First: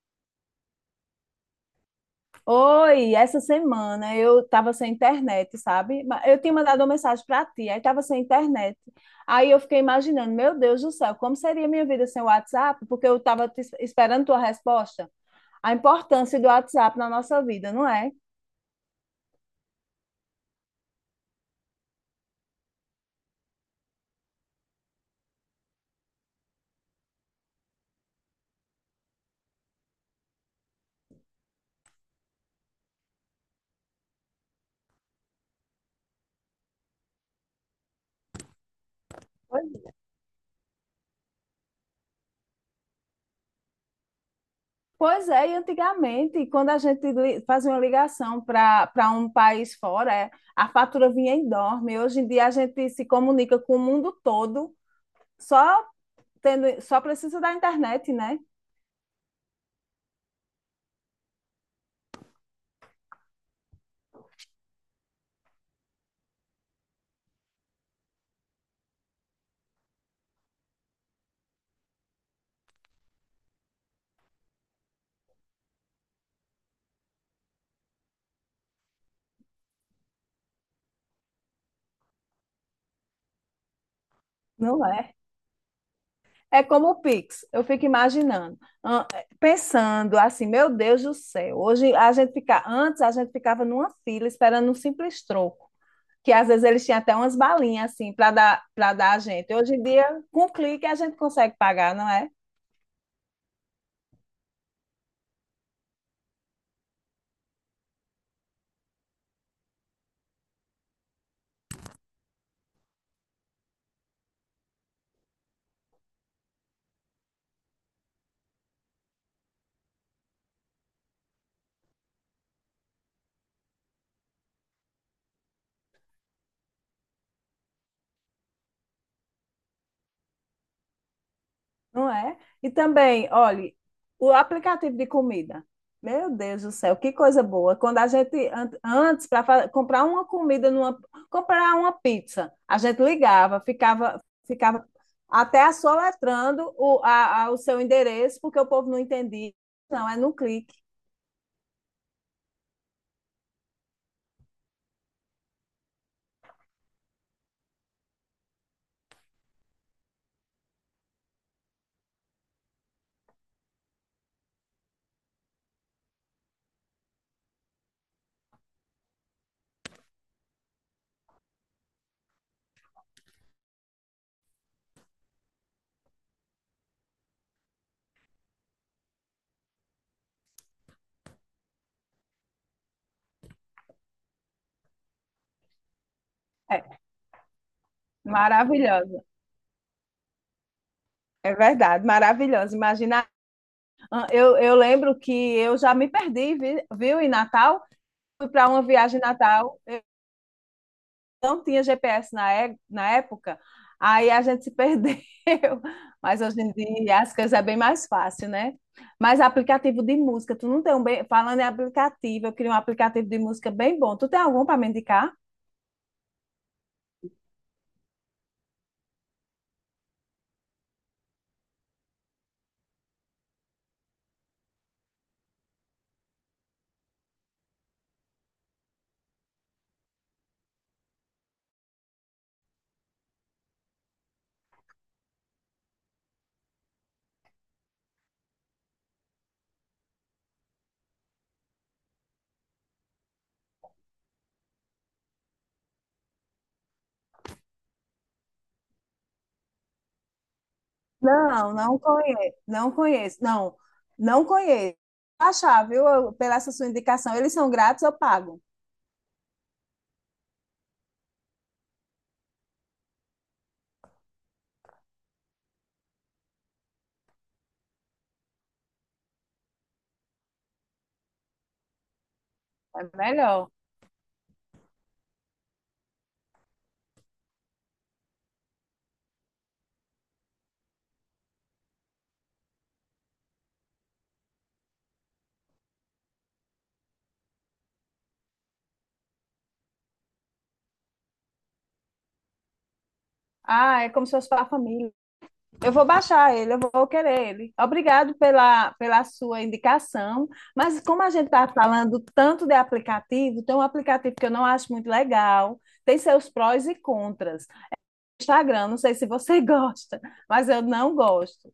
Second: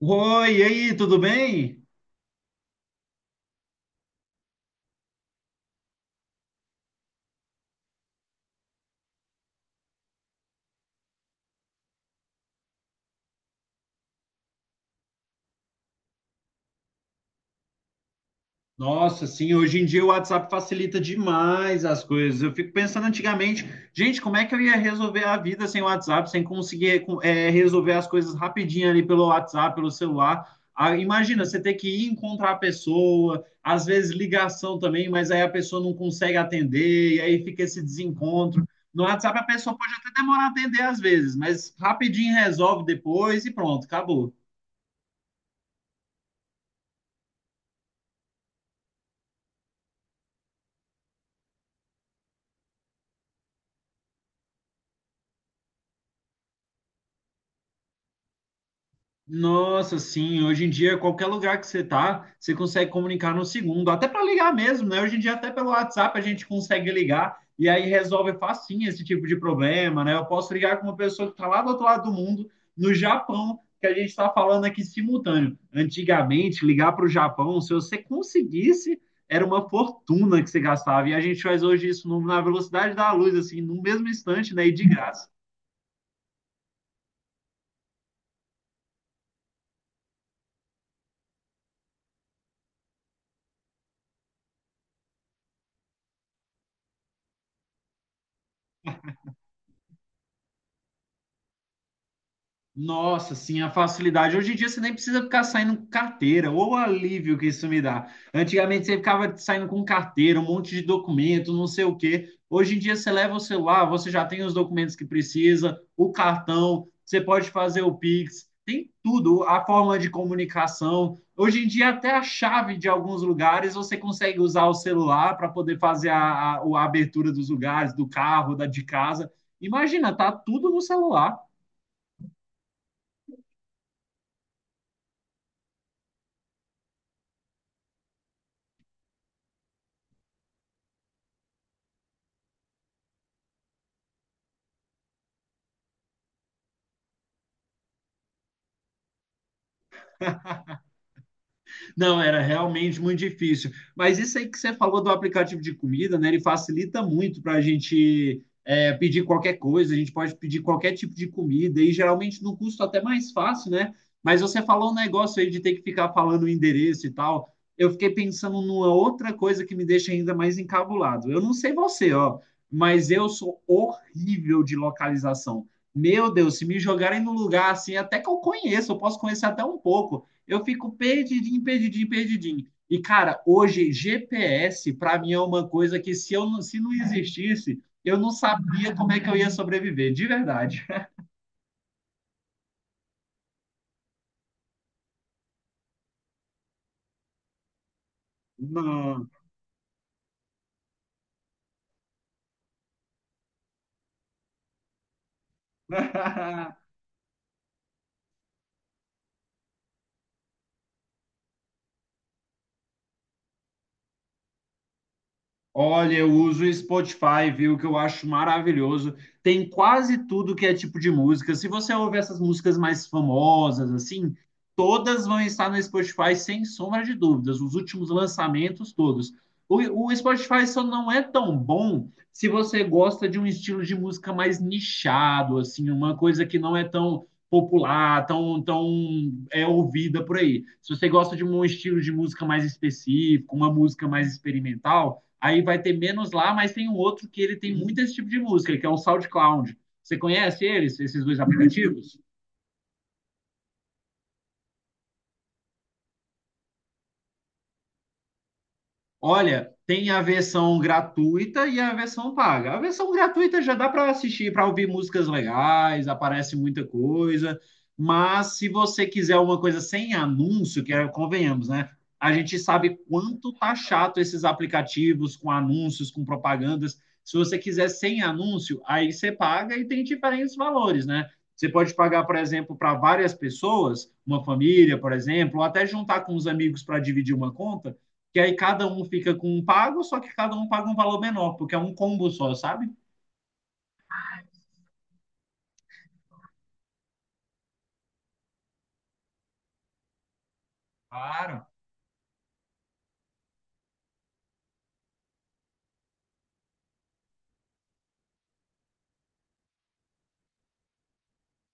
Oi, e aí, tudo bem? Oi, essa semana eu tava sem internet, sabe? Eu tinha mandado uma mensagem para ti, aí tava sem internet. Aí eu fiquei imaginando, meu Deus do céu, como seria minha vida sem o WhatsApp? Porque eu tava esperando tua resposta. A importância do WhatsApp na nossa vida, não é? Nossa, sim, hoje em dia o WhatsApp facilita demais as coisas. Eu fico pensando antigamente, gente, como é que eu ia resolver a vida sem o WhatsApp, sem conseguir resolver as coisas rapidinho ali pelo WhatsApp, pelo celular? Ah, imagina, você ter que ir encontrar a pessoa, às vezes ligação também, mas aí a pessoa não consegue atender, e aí fica esse desencontro. No WhatsApp a pessoa pode até demorar a atender às vezes, mas rapidinho resolve depois e pronto, acabou. Pois é, e antigamente, quando a gente fazia uma ligação para um país fora, é, a fatura vinha enorme. Hoje em dia a gente se comunica com o mundo todo, só só precisa da internet, né? Nossa, sim, hoje em dia, qualquer lugar que você tá, você consegue comunicar no segundo, até para ligar mesmo, né? Hoje em dia, até pelo WhatsApp, a gente consegue ligar e aí resolve facinho esse tipo de problema, né? Eu posso ligar com uma pessoa que está lá do outro lado do mundo, no Japão, que a gente está falando aqui simultâneo. Antigamente, ligar para o Japão, se você conseguisse, era uma fortuna que você gastava. E a gente faz hoje isso na velocidade da luz, assim, no mesmo instante, né? E de Não é? graça. É como o Pix, eu fico imaginando, ah, pensando assim, meu Deus do céu, hoje a gente fica, antes a gente ficava numa fila esperando um simples troco, que às vezes eles tinham até umas balinhas assim para dar a gente. Hoje em dia, com um clique a gente consegue pagar, não é? Nossa, sim, a facilidade. Hoje em dia você nem precisa ficar saindo com carteira, ou o alívio que isso me dá. Antigamente você ficava saindo com carteira, um monte de documento, não sei o quê. Hoje em dia você leva o celular, você já tem os documentos que precisa, o cartão, você pode fazer o Pix, tem tudo, a forma de comunicação. Hoje em dia até a chave de alguns lugares você consegue usar o celular para poder fazer a abertura dos lugares, do carro, da de casa. Imagina, tá tudo no celular. Não é? E também, olhe, o aplicativo de comida. Meu Deus do céu, que coisa boa. Quando a gente, antes, para comprar uma comida, comprar uma pizza, a gente ligava, ficava até soletrando o seu endereço, porque o povo não entendia. Não, é no clique. Não, era realmente muito difícil. Mas isso aí que você falou do aplicativo de comida, né? Ele facilita muito para a gente pedir qualquer coisa, a gente pode pedir qualquer tipo de comida, e geralmente num custo até mais fácil, né? Mas você falou um negócio aí de ter que ficar falando o endereço e tal. Eu fiquei pensando numa outra coisa que me deixa ainda mais encabulado. Eu não sei você, ó, mas eu sou horrível de localização. Meu Deus, se me jogarem no lugar assim, até que eu conheço, eu posso conhecer até um pouco, eu fico perdidinho, perdidinho, perdidinho. E, cara, hoje GPS, para mim, é uma coisa que se eu não, se não É, existisse, eu não sabia como maravilhosa. é que eu ia sobreviver, de verdade. É verdade, maravilhosa. Imagina, ah, eu lembro que eu já me perdi, viu, em Natal. Fui para uma viagem em Não. Natal. Não tinha GPS na época, aí a gente se perdeu. Mas hoje em dia as coisas é bem mais fácil, né? Mas aplicativo de música, tu não tem um bem. Falando em aplicativo, eu queria um aplicativo de música bem bom. Tu tem algum para me indicar? Olha, eu uso o Spotify, viu? Que eu acho maravilhoso. Tem quase tudo que é tipo de música. Se você ouvir essas músicas mais famosas, assim, todas vão estar no Spotify sem sombra de dúvidas. Os últimos lançamentos, todos. O Spotify só não é tão bom se você gosta de um estilo de música mais nichado, assim, uma coisa que não é tão popular, tão é ouvida por aí. Se você gosta de um estilo de música mais específico, uma música mais experimental aí vai ter menos lá, mas tem um outro que ele tem muito esse tipo de música, que é o SoundCloud. Você conhece eles, esses dois Não, não aplicativos? conheço, não conheço, não, não conheço. Achar, viu? Pela essa sua indicação, eles são grátis, eu pago. Olha, tem a versão gratuita e a versão paga. A versão gratuita já dá para assistir, para ouvir músicas legais, aparece muita coisa. Mas se você quiser uma coisa sem anúncio, que é, convenhamos, né? A gente sabe É quanto melhor. tá chato esses aplicativos com anúncios, com propagandas. Se você quiser sem anúncio, aí você paga e tem diferentes valores, né? Você pode pagar, por exemplo, para várias pessoas, uma família, por exemplo, ou até juntar com os amigos para dividir uma conta que aí cada um fica com um pago, só que cada um paga um valor menor, porque é um combo só, sabe? Ah, é como se fosse para a família. Eu vou baixar ele, eu vou querer ele. Obrigado pela sua indicação. Mas como a gente está Claro. falando tanto de aplicativo, tem um aplicativo que eu não acho muito legal, tem seus prós e contras. Instagram, não sei se você gosta, mas eu não gosto.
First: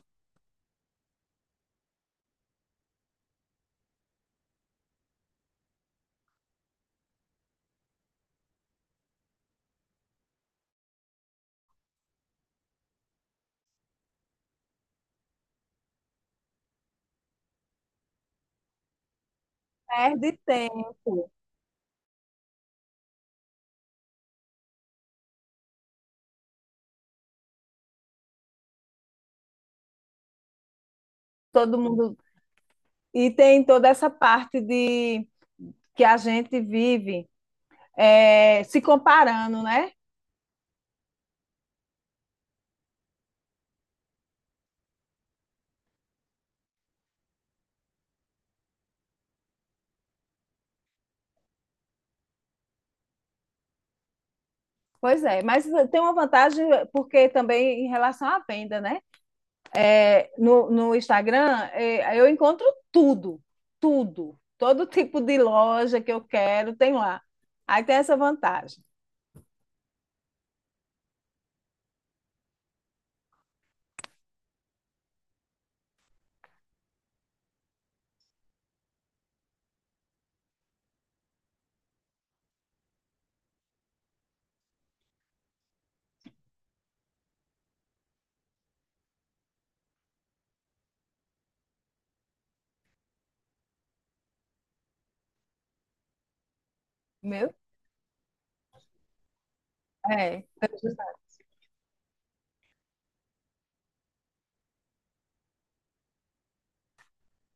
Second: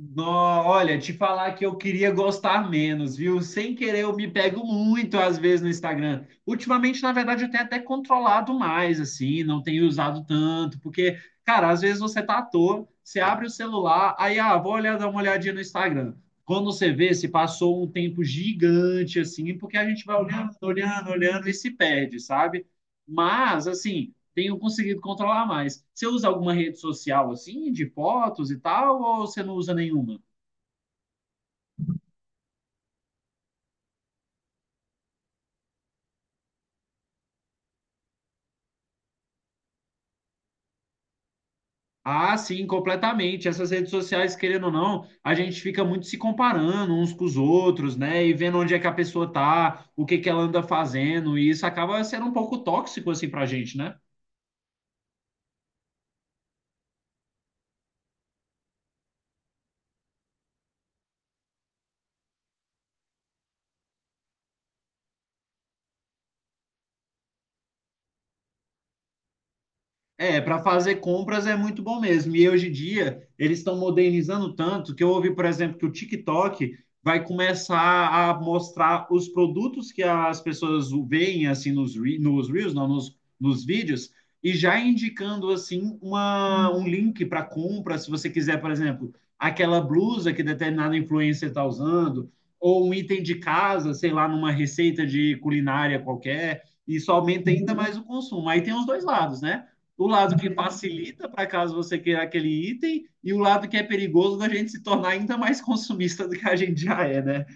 No, olha, te falar que eu queria gostar menos, viu? Sem querer, eu me pego muito às vezes no Instagram. Ultimamente, na verdade, eu tenho até controlado mais, assim, não tenho usado tanto, porque, cara, às vezes você tá à toa, você abre o celular, aí, ah, vou olhar, dar uma olhadinha no Instagram. Quando você vê, se passou um tempo gigante, assim, porque a gente vai Perde olhando, olhando, tempo. olhando e se perde, sabe? Mas, assim. Tenho conseguido controlar mais. Você usa alguma rede social assim, de fotos e tal, ou você não usa nenhuma? Todo mundo e tem toda essa parte de que a gente vive é, se comparando, né? Ah, sim, completamente. Essas redes sociais, querendo ou não, a gente fica muito se comparando uns com os outros, né? E vendo onde é que a pessoa tá, o que que ela anda fazendo, e isso acaba sendo um pouco tóxico assim pra gente, né? Pois é, mas tem uma vantagem porque também em relação à venda, né? É, no, no Instagram é, eu encontro tudo, tudo, todo tipo de loja que eu quero tem lá. Aí tem essa vantagem. É, para fazer compras é muito bom mesmo. E hoje em dia eles estão modernizando tanto que eu ouvi, por exemplo, que o TikTok vai começar a mostrar os produtos que as pessoas veem assim nos reels, não, nos vídeos, e já indicando assim um link para compra, se você quiser, por exemplo, aquela blusa que determinada influencer está usando, ou um item de casa, sei lá, numa receita de culinária qualquer. Isso aumenta Meu? ainda mais o consumo. Aí tem os dois lados, né? O lado É, que facilita para caso você queira aquele item e o lado que é perigoso da gente se tornar ainda mais consumista do que a gente já é, né?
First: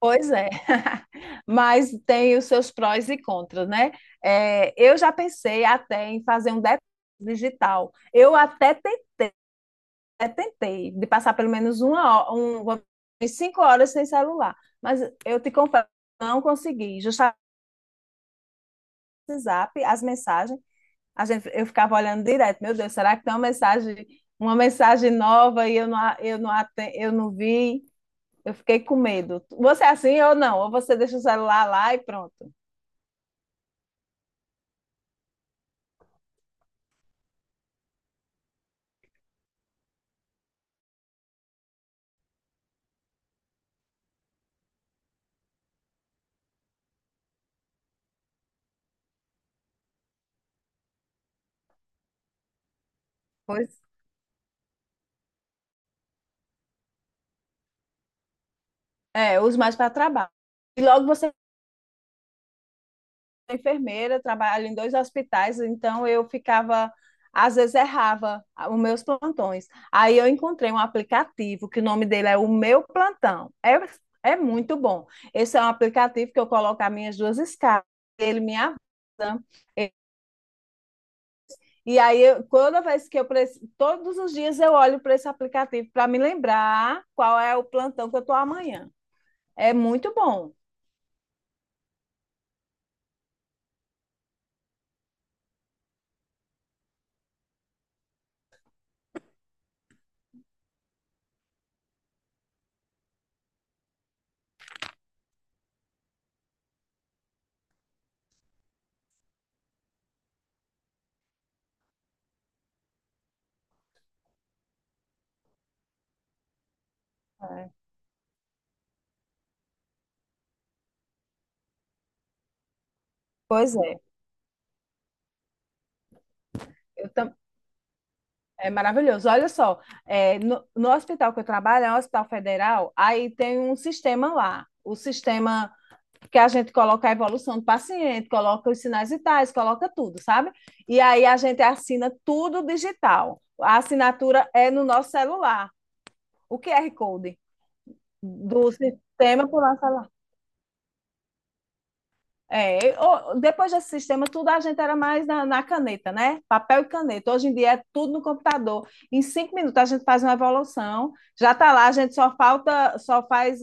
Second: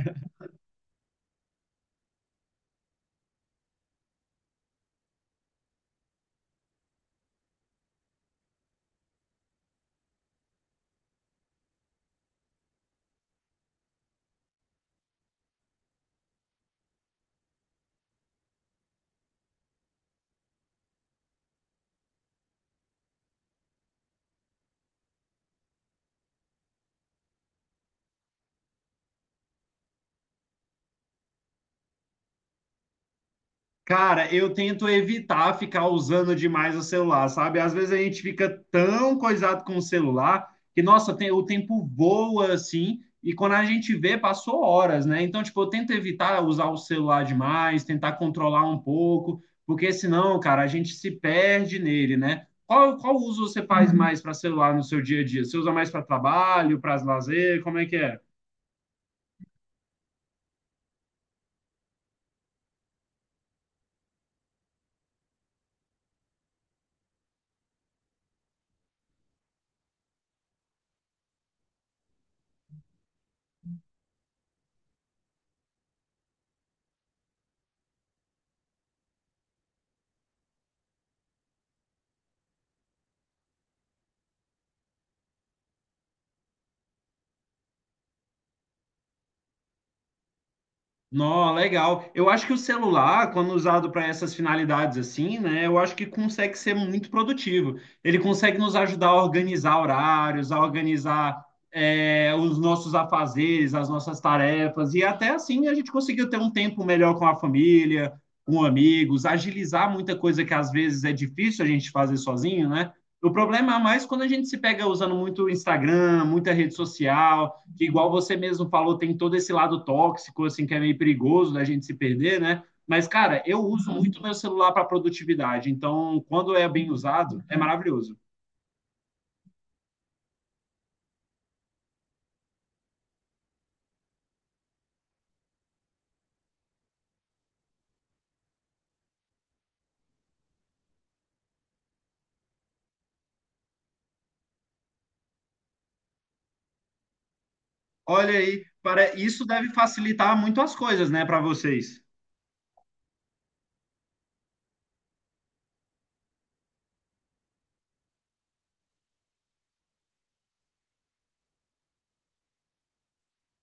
pois é, mas tem os seus prós e contras, né? É, eu já pensei até em fazer um detox digital. Eu até tentei, tentei de passar pelo menos uma hora, umas 5 horas sem celular, mas eu te confesso, não consegui. Justamente o WhatsApp, as mensagens, a gente, eu ficava olhando direto. Meu Deus, será que tem uma mensagem nova e eu não vi? Eu fiquei com medo. Você é assim ou não? Ou você deixa o celular lá e pronto. Cara, eu tento evitar ficar usando demais o celular, sabe? Às vezes a gente fica tão coisado com o celular que, nossa, o tempo voa assim, e quando a gente vê, passou horas, né? Então, tipo, eu tento evitar usar o celular demais, tentar controlar um pouco, porque senão, cara, a gente se perde nele, né? Qual uso você faz mais para celular no seu dia a dia? Você usa mais para trabalho, para lazer? Como é que é? É, eu uso mais para trabalho. E logo você é enfermeira, trabalha em dois hospitais, então eu ficava, às vezes errava os meus plantões. Aí eu encontrei um aplicativo que o nome dele é o Meu Plantão. É, é muito bom. Esse é um aplicativo que eu coloco as minhas duas escalas, ele me avisa. E aí, eu, toda vez que eu preciso, todos os dias eu olho para esse aplicativo para me lembrar qual é o plantão que eu estou amanhã. É muito bom. Nó, legal. Eu acho que o celular, quando usado para essas finalidades assim, né, eu acho que consegue ser muito produtivo. Ele consegue nos ajudar a organizar horários, a organizar os nossos afazeres, as nossas tarefas, e até assim a gente conseguiu ter um tempo melhor com a família, com amigos, agilizar muita coisa que às vezes é difícil a gente fazer sozinho, né? O problema é mais quando a gente se pega usando muito Instagram, muita rede social, É. que igual você mesmo falou, tem todo esse lado tóxico, assim, que é meio perigoso da gente se perder, né? Mas, cara, eu Pois uso é. muito meu celular para produtividade, então quando é bem Eu tam- usado, é maravilhoso. É maravilhoso. Olha só, é, no hospital que eu trabalho, é um hospital federal, aí tem um sistema lá. O sistema que a gente coloca a evolução do paciente, coloca os sinais vitais, coloca tudo, sabe? E aí a gente assina tudo digital. A assinatura é no nosso celular, o QR Code Olha aí, do para isso sistema por deve nosso celular. facilitar muito as coisas, né, para vocês. É, o- depois desse sistema, tudo a gente era mais na caneta, né? Papel e caneta. Hoje em dia é tudo no computador. Em 5 minutos a gente faz uma evolução, já está lá, a gente só falta, só faz,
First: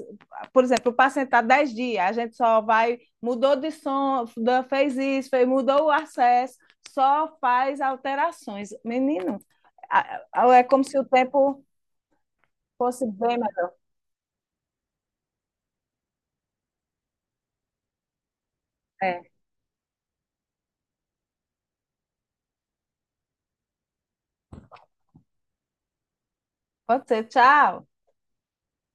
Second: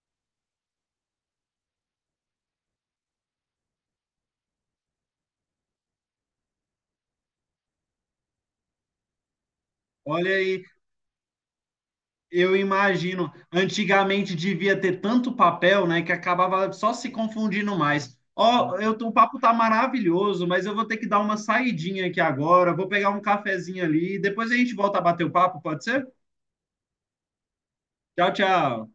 por exemplo, o paciente está 10 dias, a gente só vai, mudou de som, da- fez isso, fez- mudou o acesso, só faz alterações. Menino, Olha aí, é como se o tempo eu fosse imagino, bem melhor. antigamente devia ter tanto papel, né, que acabava só se confundindo mais. Ó, eu tô, o É, papo tá maravilhoso, mas eu vou ter que dar uma saidinha aqui agora, vou pegar um cafezinho ali, depois a gente volta a bater o papo, pode ser? pode ser, tchau. Tchau, tchau.